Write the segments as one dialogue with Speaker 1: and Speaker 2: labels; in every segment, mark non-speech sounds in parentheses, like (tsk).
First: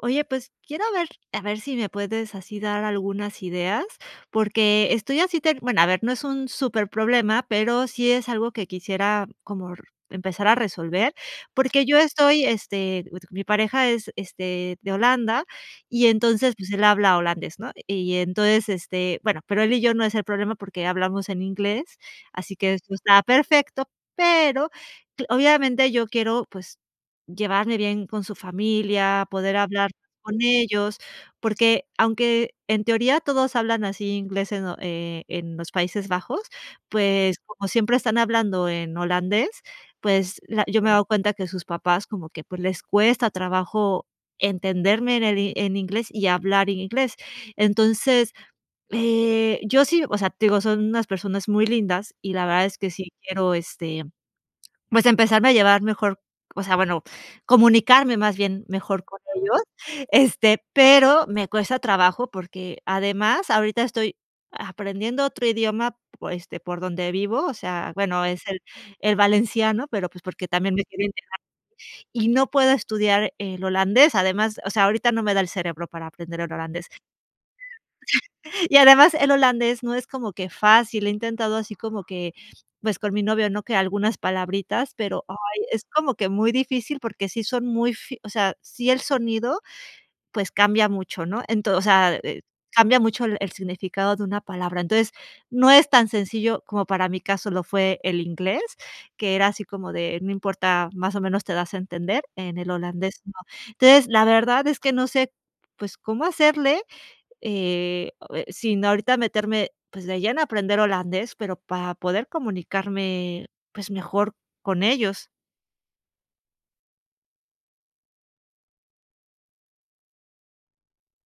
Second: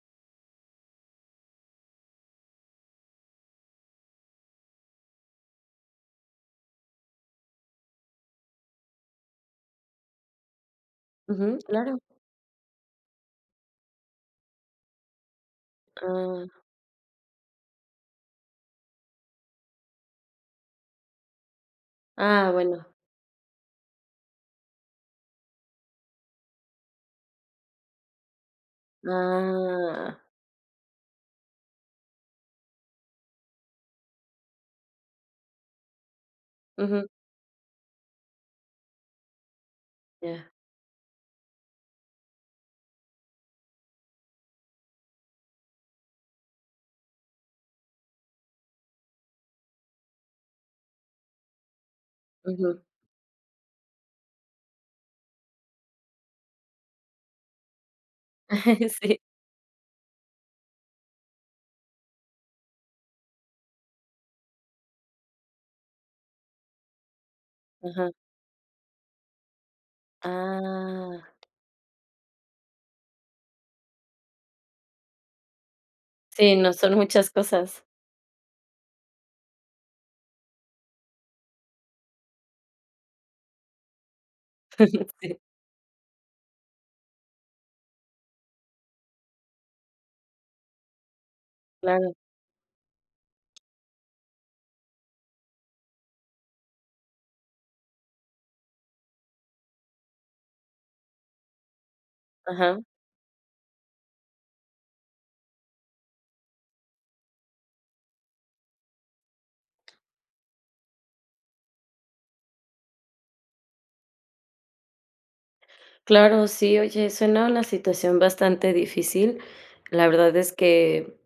Speaker 1: Oye, pues quiero ver, a ver si me puedes, así, dar algunas ideas, porque estoy así ter bueno, a ver, no es un súper problema, pero sí es algo que quisiera, como r empezar a resolver,
Speaker 2: Ujú,
Speaker 1: porque yo
Speaker 2: claro.
Speaker 1: estoy, este, mi pareja es, este, de Holanda, y
Speaker 2: Ah.
Speaker 1: entonces, pues él habla holandés, ¿no?, y entonces, este, bueno, pero él y yo, no es el problema porque hablamos en inglés,
Speaker 2: Ah,
Speaker 1: así que
Speaker 2: bueno.
Speaker 1: esto está perfecto, pero, cl obviamente, yo quiero, pues, llevarme bien con su familia, poder hablar
Speaker 2: Ah.
Speaker 1: con ellos, porque aunque en teoría, todos hablan así inglés, en lo eh, en los Países Bajos,
Speaker 2: Ujú.
Speaker 1: pues como siempre están hablando en holandés, pues
Speaker 2: Ya.
Speaker 1: la yo me he dado cuenta, que sus papás como que pues, les cuesta trabajo entenderme en el i en inglés, y hablar en inglés. Entonces, eh, yo sí O sea, te digo, son unas personas muy lindas y la verdad, es
Speaker 2: Ujú.
Speaker 1: que sí quiero, este, pues, empezarme a llevar mejor, o sea, bueno, comunicarme más bien,
Speaker 2: (laughs)
Speaker 1: mejor con
Speaker 2: Sí.
Speaker 1: ellos, este, pero me cuesta trabajo, porque además, ahorita estoy aprendiendo otro idioma, pues, este, por donde vivo, o sea,
Speaker 2: Ajá.
Speaker 1: bueno, es el el valenciano, pero, pues, porque también me quiero
Speaker 2: Ah.
Speaker 1: integrar y no puedo estudiar el holandés, además, o sea, ahorita no me da el cerebro, para aprender el
Speaker 2: Sí, no,
Speaker 1: holandés.
Speaker 2: son muchas cosas.
Speaker 1: (laughs) Y además, el holandés no es como que fácil, he intentado así como que pues con mi novio, ¿no?, que algunas palabritas,
Speaker 2: (laughs)
Speaker 1: pero, ay,
Speaker 2: Sí.
Speaker 1: es como que muy difícil, porque sí son muy fi o sea, sí, el sonido, pues cambia mucho, ¿no?, ento o
Speaker 2: Claro.
Speaker 1: sea, eh, cambia mucho el el significado de una palabra, entonces, no es tan sencillo como, para mi caso, lo fue el inglés, que era así, como de: "No importa, más o menos te das a entender", en el
Speaker 2: Ajá.
Speaker 1: holandés, no, entonces, la verdad es que no sé, pues cómo hacerle, eh eh, sin ahorita meterme, pues, de lleno a aprender holandés, pero para poder comunicarme, pues, mejor con ellos.
Speaker 2: Claro, sí, oye, suena una situación bastante difícil. La verdad es que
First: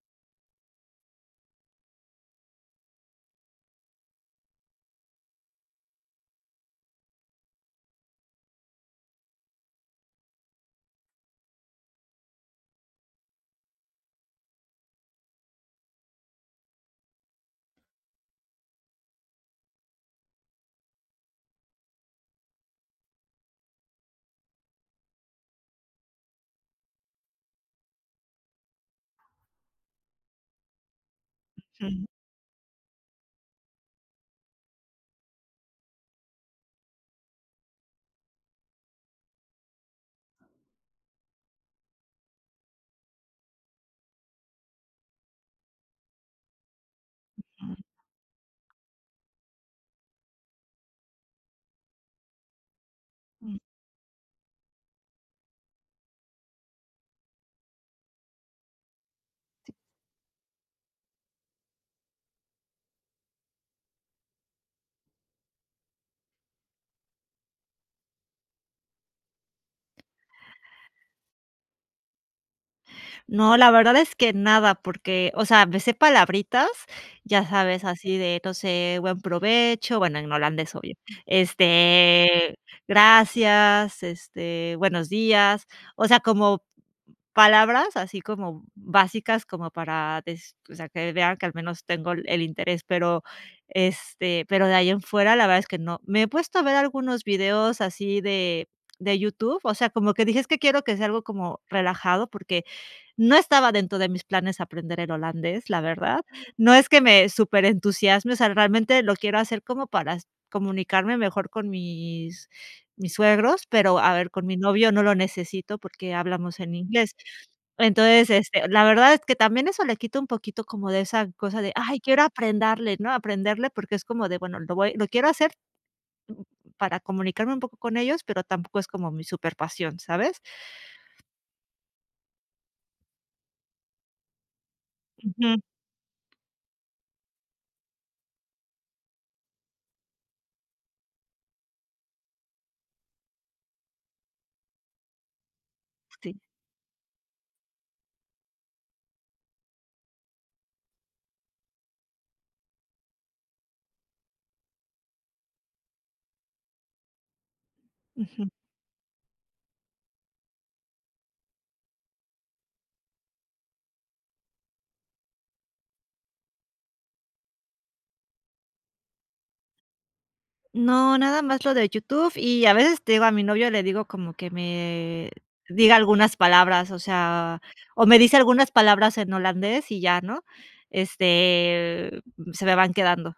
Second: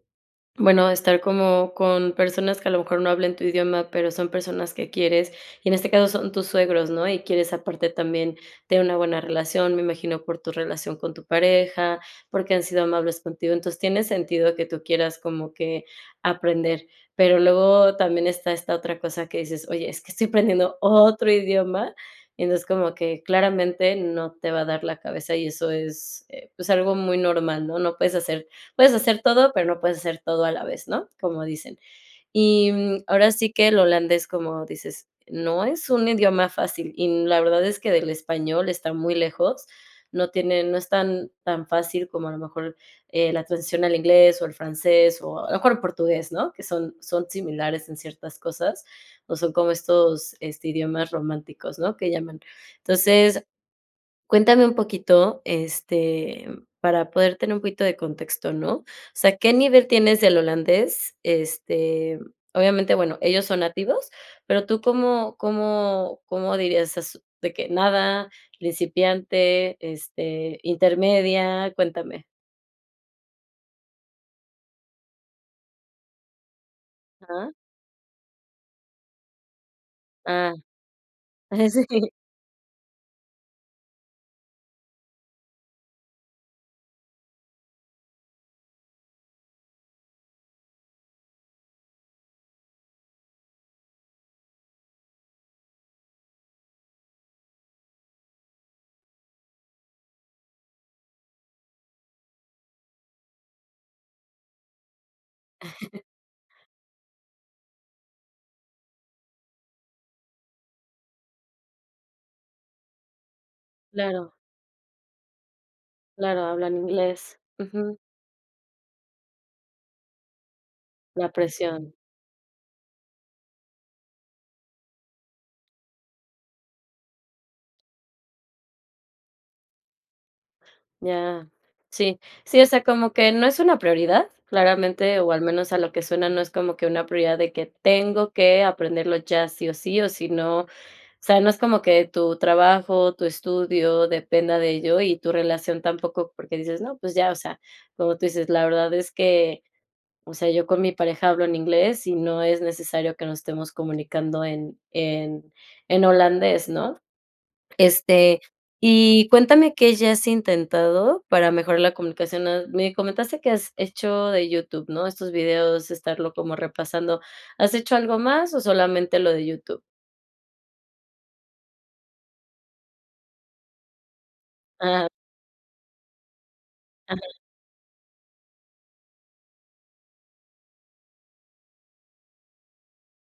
Speaker 2: bueno, estar como con personas que a lo mejor, no hablen tu idioma, pero son personas que quieres, y en este caso son tus suegros, ¿no? Y quieres aparte, también, tener una buena relación. Me imagino por tu relación con tu pareja, porque han sido amables contigo. Entonces, tiene sentido que tú quieras, como que aprender. Pero luego también esta esta otra cosa que dices: "Oye, es que estoy aprendiendo otro idioma". Y entonces, como que claramente no te va a dar la cabeza, y eso es, eh, pues, algo muy normal, ¿no? No puedes hacer puedes hacer todo, pero no puedes hacer todo a la vez, ¿no?, como dicen.
Speaker 1: Ujú.
Speaker 2: Y, mm, ahora sí que el holandés, como dices, no es un idioma fácil. Y n la verdad es que del español está muy lejos. No tiene no es tan tan fácil, como a lo mejor, eh, la transición al inglés, o el francés, o a lo mejor, portugués, ¿no? Que son son similares en ciertas cosas. O son como estos este, idiomas románticos, ¿no?, que llaman. Entonces,
Speaker 1: Mm.
Speaker 2: cuéntame un poquito, este, para poder tener un poquito de contexto, ¿no? O sea, ¿qué nivel tienes del holandés? Este, obviamente, bueno, ellos son nativos. Pero tú, ¿cómo cómo cómo dirías es? De que nada, principiante, este, intermedia. Cuéntame.
Speaker 1: No, la verdad es que nada, porque, o sea, me sé palabritas, ya
Speaker 2: Ah.
Speaker 1: sabes, así de no sé, "Buen provecho", bueno, en
Speaker 2: Ah.
Speaker 1: holandés obvio,
Speaker 2: Eh, sí.
Speaker 1: este, "Gracias", este, "Buenos días", o sea, como palabras, así como básicas, como para des o sea, que vean que al menos tengo el el interés, pero, este, pero de ahí en fuera la verdad es que no. Me he puesto a ver algunos videos así de de YouTube, o sea, como que dije: "Es que quiero que sea algo como relajado", porque, no estaba dentro de mis planes aprender el holandés, la
Speaker 2: (chuckles)
Speaker 1: verdad, no es que me súper entusiasme, o sea, realmente lo quiero hacer para s comunicarme mejor con mis mis suegros, pero, a ver,
Speaker 2: Claro.
Speaker 1: con mi novio no lo necesito porque
Speaker 2: Claro,
Speaker 1: hablamos en
Speaker 2: hablan
Speaker 1: inglés,
Speaker 2: inglés. Ujú.
Speaker 1: entonces, este, la verdad es que también eso le quita un poquito como de esa
Speaker 2: La
Speaker 1: cosa de:
Speaker 2: presión.
Speaker 1: "Ay, quiero aprenderle, ¿no?, aprenderle", porque es como de: "Bueno, lo voy lo quiero hacer, para comunicarme un poco con ellos", pero tampoco es como mi súper pasión, ¿sabes?
Speaker 2: Ya, sí. Sí, o sea, como que no es una prioridad, claramente, o al
Speaker 1: Ujú.
Speaker 2: menos a lo que suena, no es como que una prioridad de que: "Tengo que aprenderlo ya sí o sí, o sí no", o sea, no es como que tu trabajo, tu estudio dependa de ello y tu relación tampoco,
Speaker 1: Sí.
Speaker 2: porque dices: "No, pues ya, o sea", como tú dices: "La verdad es que, o sea, yo con mi pareja hablo en inglés y no es necesario que nos estemos comunicando en en en holandés", ¿no?, este,
Speaker 1: Ujú.
Speaker 2: y cuéntame, ¿qué ya has intentado para mejorar la comunicación?, ah, me comentaste que has hecho de YouTube, ¿no?, estos videos, estarlo como repasando, ¿has hecho algo más o solamente lo de YouTube?
Speaker 1: No, nada más lo de YouTube y a veces te digo a mi novio le digo como que
Speaker 2: Ah.
Speaker 1: me, diga algunas palabras, o
Speaker 2: Ándale.
Speaker 1: sea, o me dice algunas palabras en holandés y ya, ¿no? Este, se me van quedando.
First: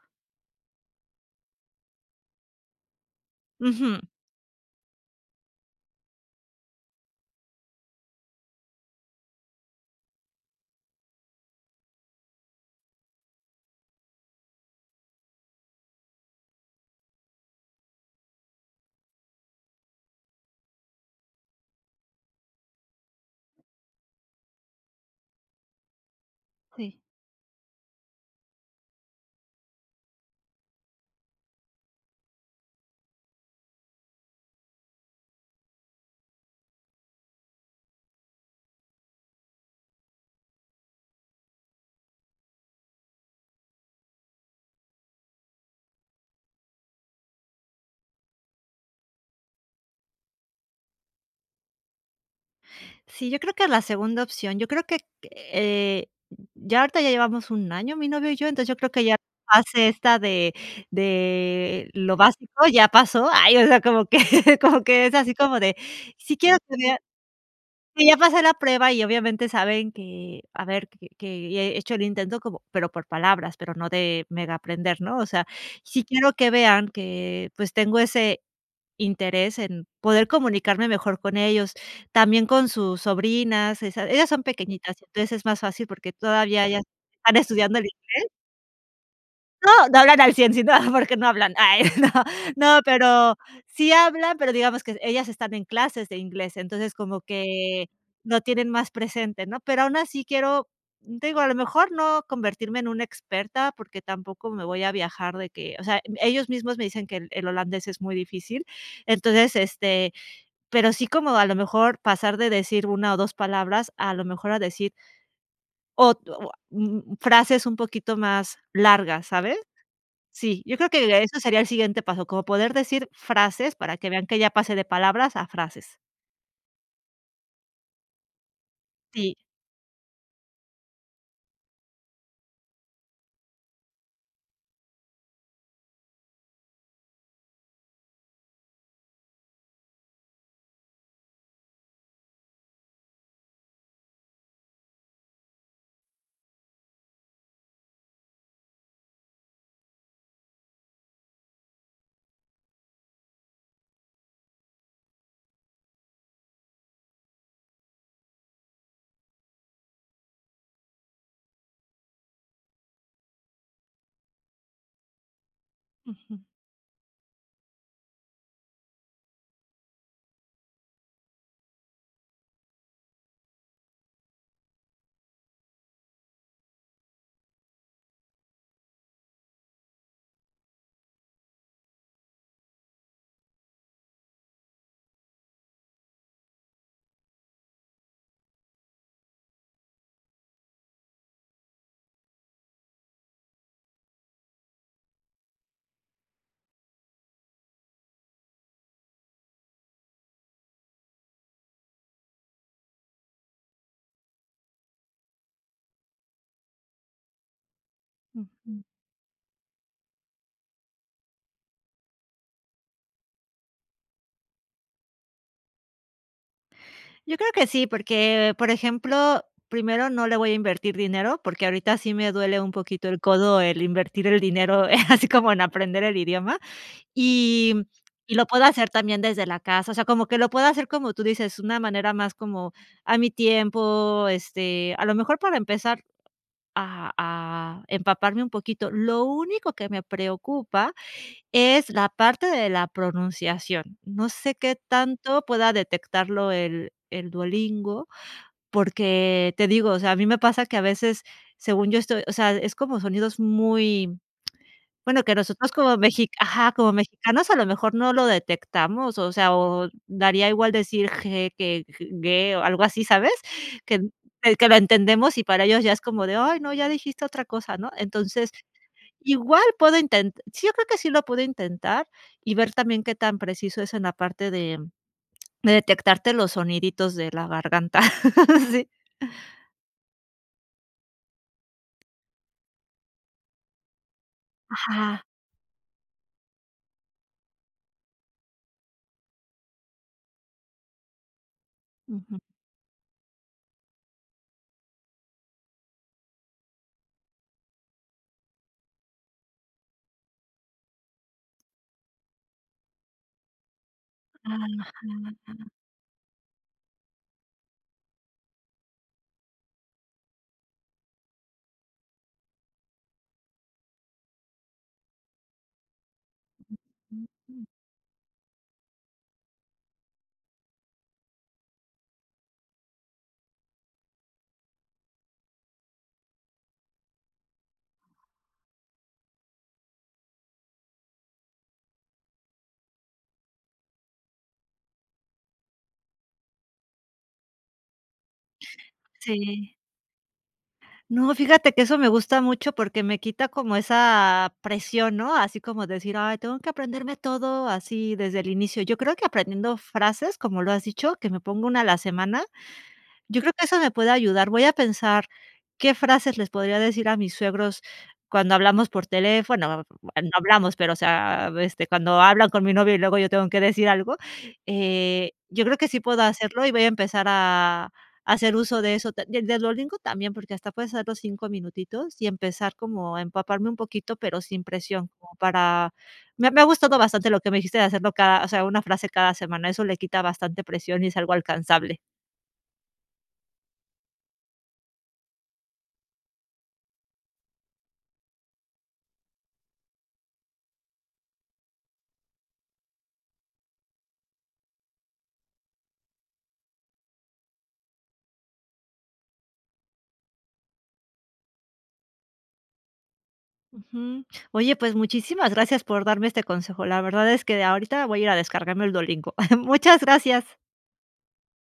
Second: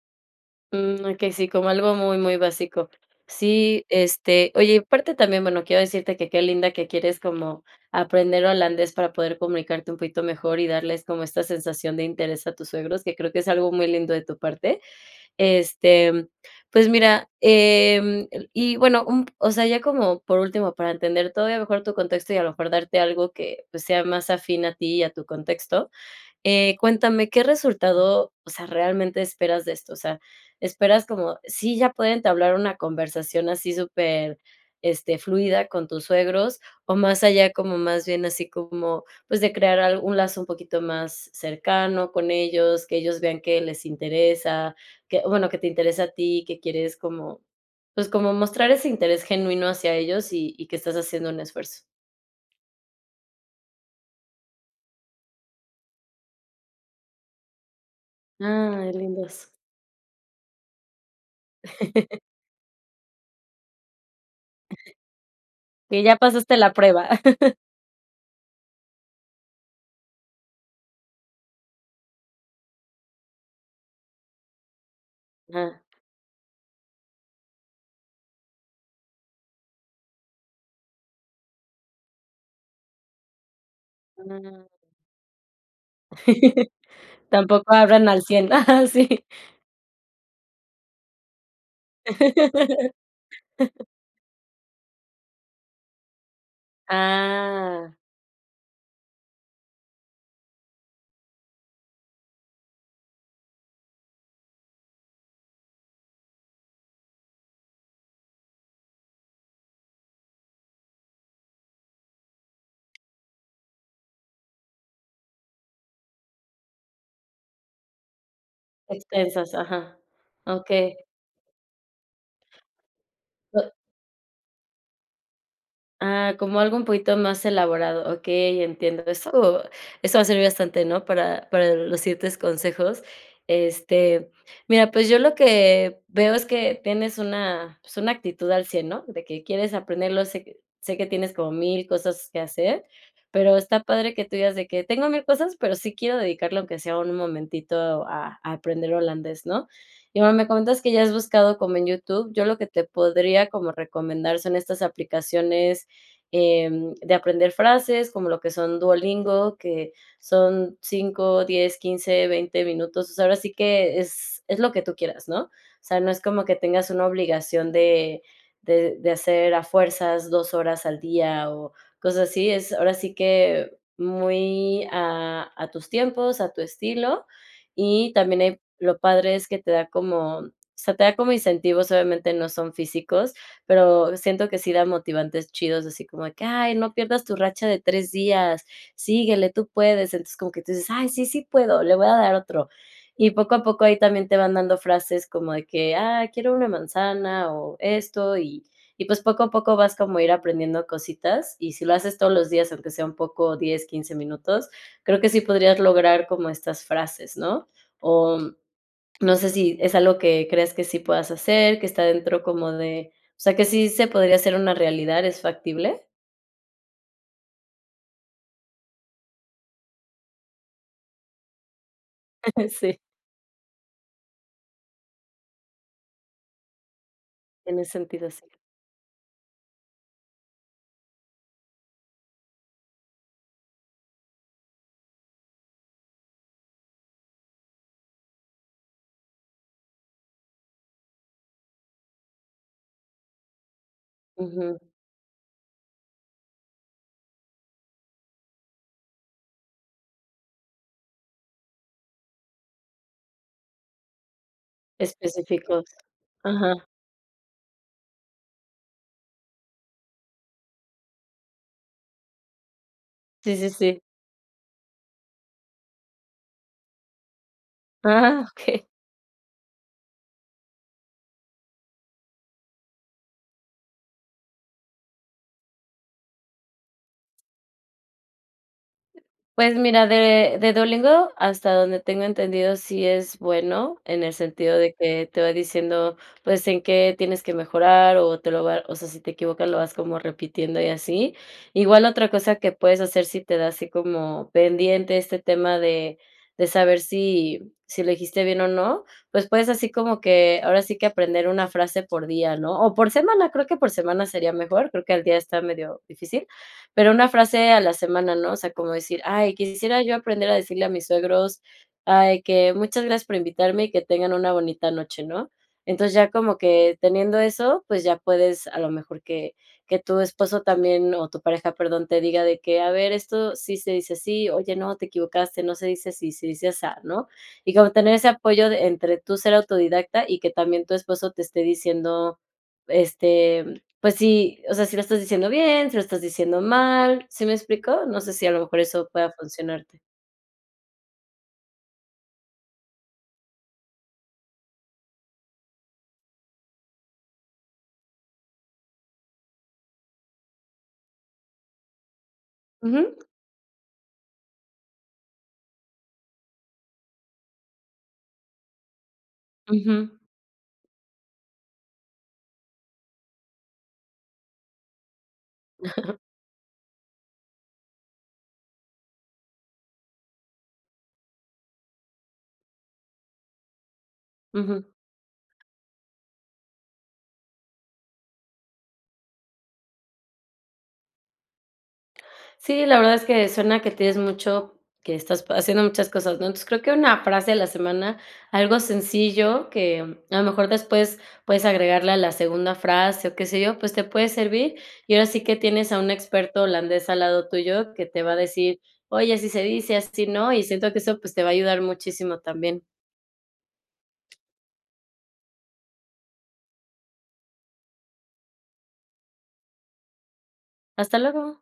Speaker 2: Mm okey, sí, como algo muy, muy básico. Sí,
Speaker 1: Ujú.
Speaker 2: este, oye, y a parte también, bueno, quiero decirte que, qué linda que quieres como, aprender holandés para poder comunicarte un poquito mejor y darles como esta sensación de interés a tus suegros, que creo que es algo muy lindo de tu parte. Este, pues mira, em, eh, y bueno, un p o sea, ya como por último, para entender todavía mejor tu contexto y a lo mejor darte algo que, pues, sea más afín a ti y a tu contexto, eh,
Speaker 1: Sí.
Speaker 2: cuéntame, ¿qué resultado, o sea, realmente esperas de esto? O sea, ¿esperas como sí ya pueden entablar una conversación así súper, este, fluida con tus suegros? O más allá como más bien así como, pues, de crear al un lazo un poquito más cercano con ellos, que ellos vean que les interesa, que bueno, que te interesa a ti, que quieres como, pues, como mostrar ese interés genuino hacia ellos y y que estás haciendo un esfuerzo.
Speaker 1: Sí, yo creo que la segunda opción, yo creo que, eh, ya ahorita ya llevamos 1 año, mi novio y yo, entonces, yo creo
Speaker 2: Ay,
Speaker 1: que ya
Speaker 2: lindos.
Speaker 1: hace esta de de lo
Speaker 2: (laughs)
Speaker 1: básico, ya pasó. Ay, o sea, como que (laughs) como que es así, como
Speaker 2: (chuckles)
Speaker 1: de,
Speaker 2: Que ya
Speaker 1: si
Speaker 2: pasaste
Speaker 1: quiero
Speaker 2: la
Speaker 1: tener,
Speaker 2: prueba. (laughs)
Speaker 1: sí, ya pasé la prueba y obviamente saben que, a ver, que ya he hecho el intento como pero por palabras, pero no de mega aprender, ¿no? O sea,
Speaker 2: Ah.
Speaker 1: sí quiero que vean que, pues, tengo ese interés en poder comunicarme mejor con ellos, también con sus sobrinas, esas ellas son
Speaker 2: Mm.
Speaker 1: pequeñitas, entonces es más fácil porque todavía
Speaker 2: (laughs)
Speaker 1: ellas están
Speaker 2: Tampoco
Speaker 1: estudiando el
Speaker 2: hablan al
Speaker 1: inglés.
Speaker 2: 100 Ajá, sí.
Speaker 1: No, no hablan al 100 sino, ah, porque no hablan. (laughs) Ay, no, no, pero
Speaker 2: (laughs)
Speaker 1: sí hablan, pero digamos que ellas están en clases de inglés. Entonces, como que
Speaker 2: Ah.
Speaker 1: lo tienen más presente, ¿no? Pero aun así quiero, n te digo, a lo mejor no convertirme en una experta, porque tampoco me voy a viajar de que, o sea, em, ellos mismos me dicen que el el holandés es muy difícil. Entonces, este, pero sí como a lo mejor pasar de decir una o 2 palabras, a lo mejor a decir o to ah mm frases un poquito más largas,
Speaker 2: Extensas,
Speaker 1: ¿sabes?
Speaker 2: ajá.
Speaker 1: Sí, yo creo
Speaker 2: Okey.
Speaker 1: que eso sería el siguiente paso, como poder decir frases para que vean que ya pasé de palabras a frases.
Speaker 2: Ah, como algo un poquito más elaborado. Okey, entiendo
Speaker 1: Sí.
Speaker 2: eso. Eso va a servir bastante, ¿no? Para, para los siguientes consejos. Este, mira, pues yo lo que veo es que tienes una, pues una actitud al 100 ¿no? De que quieres aprenderlo, sé que sé que tienes como 1000 cosas que hacer, pero está padre que tú digas de que: "Tengo 1000 cosas, pero sí quiero dedicarle aunque sea un momentito a aprender holandés, ¿no?". Y, bueno, me comentas que ya has buscado como en YouTube, yo lo que te podría como recomendar son estas aplicaciones, em, de aprender frases, como lo que son Duolingo, que son , 10 15 20 minutos. Pues ahora sí que es, es lo que tú quieras, ¿no? O sea, no es como
Speaker 1: Ujú.
Speaker 2: que tengas una obligación de de de hacer a fuerzas 2 horas al día o cosas así. Es ahora sí que, muy a, a tus tiempos, a tu estilo. Y también ahí lo padre es que te da como, o sea, te da te da como incentivos, obviamente no son físicos, pero siento que sí da motivantes chidos, así como de que: "Ay, no pierdas tu racha de 3 días, síguele, tú puedes". Entonces, como que tú dices: "Ay, sí, sí puedo, le voy a dar otro". Y poco a poco ahí también te van dando frases como de que: "Ah, quiero una manzana o esto". Y y pues, poco a poco vas como a ir aprendiendo cositas. Y si lo haces todos los días, aunque sea un poco 10 15 minutos, creo que sí podrías lograr como estas frases, ¿no? O
Speaker 1: Ujú.
Speaker 2: no sé si es algo que crees que sí puedas hacer, que está dentro como de, o sea, que sí se podría hacer una realidad, ¿es factible?
Speaker 1: Yo creo que sí, porque, por ejemplo, primero no le voy a invertir dinero, porque ahorita sí me duele
Speaker 2: (laughs)
Speaker 1: un
Speaker 2: Sí.
Speaker 1: poquito el codo, el invertir el dinero, eh, así como en aprender el idioma, y
Speaker 2: Tiene sentido,
Speaker 1: y
Speaker 2: sí.
Speaker 1: lo puedo hacer también desde la casa, o sea, como que lo puedo hacer, como tú dices, una manera más como, a mi tiempo, este, a lo mejor para empezar a a empaparme un poquito. Lo único que me preocupa, es la parte de la pronunciación, no sé qué
Speaker 2: Ujú.
Speaker 1: tanto pueda detectarlo el el Duolingo, porque, te digo, o sea, a mí me pasa que a veces, según yo, estoy O sea, es como sonidos muy (tsk) Bueno, que nosotros
Speaker 2: Específicos.
Speaker 1: como mexi ajá,
Speaker 2: Ajá.
Speaker 1: como mexicanos, a lo mejor no lo detectamos, o sea, o daría igual decir g que gue, algo así, ¿sabes?,
Speaker 2: Sí, sí,
Speaker 1: que
Speaker 2: sí.
Speaker 1: que lo entendemos, y para ellos ya es como de: "Ay, no, ya dijiste otra cosa", ¿no?,
Speaker 2: Ah,
Speaker 1: entonces,
Speaker 2: okey.
Speaker 1: igual puedo inten sí, yo creo que sí lo puedo intentar y ver también, qué tan preciso es en la parte de de detectarte, los soniditos de la garganta. (laughs) Sí.
Speaker 2: Pues, mira, de de Duolingo, hasta donde tengo entendido, sí es bueno, en el sentido de
Speaker 1: Ajá.
Speaker 2: que te va diciendo, pues, en qué tienes que mejorar, o te lo va O sea, si te equivocas, lo vas como repitiendo, y así. Igual, otra
Speaker 1: Ujú.
Speaker 2: cosa que puedes hacer, si te da así como pendiente este tema, de de saber, si si elegiste bien o no, pues, puedes así como que, ahora sí, que aprender una frase por día, ¿no?, o por semana, creo que por semana sería
Speaker 1: Ajá.
Speaker 2: mejor, creo que, al día, está medio difícil, pero una frase a la semana, ¿no? O sea, como decir: "Ay, quisiera yo aprender a decirle a mis suegros, ay, que muchas gracias por invitarme, y que tengan una bonita noche", ¿no?, entonces, ya como que teniendo
Speaker 1: (unintelligible)
Speaker 2: eso, pues, ya puedes, a lo mejor que que tu esposo también, o tu pareja, perdón, te diga de que: "A ver, esto sí se dice así. Oye no, te equivocaste, no se dice así, se dice asá", ¿no?, y como tener ese apoyo, entre tú ser autodidacta, y que también tu esposo te esté diciendo, este Pues sí, o sea, si lo estás diciendo bien, si lo estás diciendo mal, ¿sí me explico?, no sé, si a lo mejor eso pueda
Speaker 1: Sí.
Speaker 2: funcionarte.
Speaker 1: No, fíjate que eso me gusta mucho porque me quita como esa presión, ¿no?, así como decir: "Ay, tengo que aprenderme todo así desde el inicio", yo creo que aprendiendo frases, como lo has dicho, que me pongo una a la semana,
Speaker 2: Ujú.
Speaker 1: yo creo que eso me puede ayudar, voy a pensar qué frases les podría decir a mis suegros cuando hablamos por teléfono,
Speaker 2: Ujú.
Speaker 1: (unintelligible) no hablamos, pero, o sea, este, cuando hablan con mi novio y luego yo tengo que decir algo, eh, yo creo que sí
Speaker 2: (chuckles)
Speaker 1: puedo hacerlo y voy a empezar a a hacer uso de eso, de de Duolingo también, porque hasta puedes hacer los 5 minutitos y empezar como a empaparme un poquito, pero sin
Speaker 2: Ujú.
Speaker 1: presión, para me me ha gustado bastante lo que me dijiste de hacerlo cada, o sea, una frase cada semana, eso le quita bastante presión y es algo alcanzable.
Speaker 2: Sí, la verdad es que suena que tienes mucho que estás pa haciendo muchas cosas, ¿no?, entonces, creo que una frase a la semana, algo sencillo que a lo mejor después puedes agregarle a la segunda frase, o qué sé yo, pues, te puede servir. Y ahora sí que, tienes a un experto holandés al lado tuyo que te va a decir: "Oye, así se dice, así no", y siento que eso, pues, te va a ayudar muchísimo también.
Speaker 1: Ujú. Oye, pues muchísimas gracias por darme este consejo, la verdad es que de ahorita voy a ir a descargarme el Duolingo. (chuckles) Muchas gracias.
Speaker 2: Hasta luego.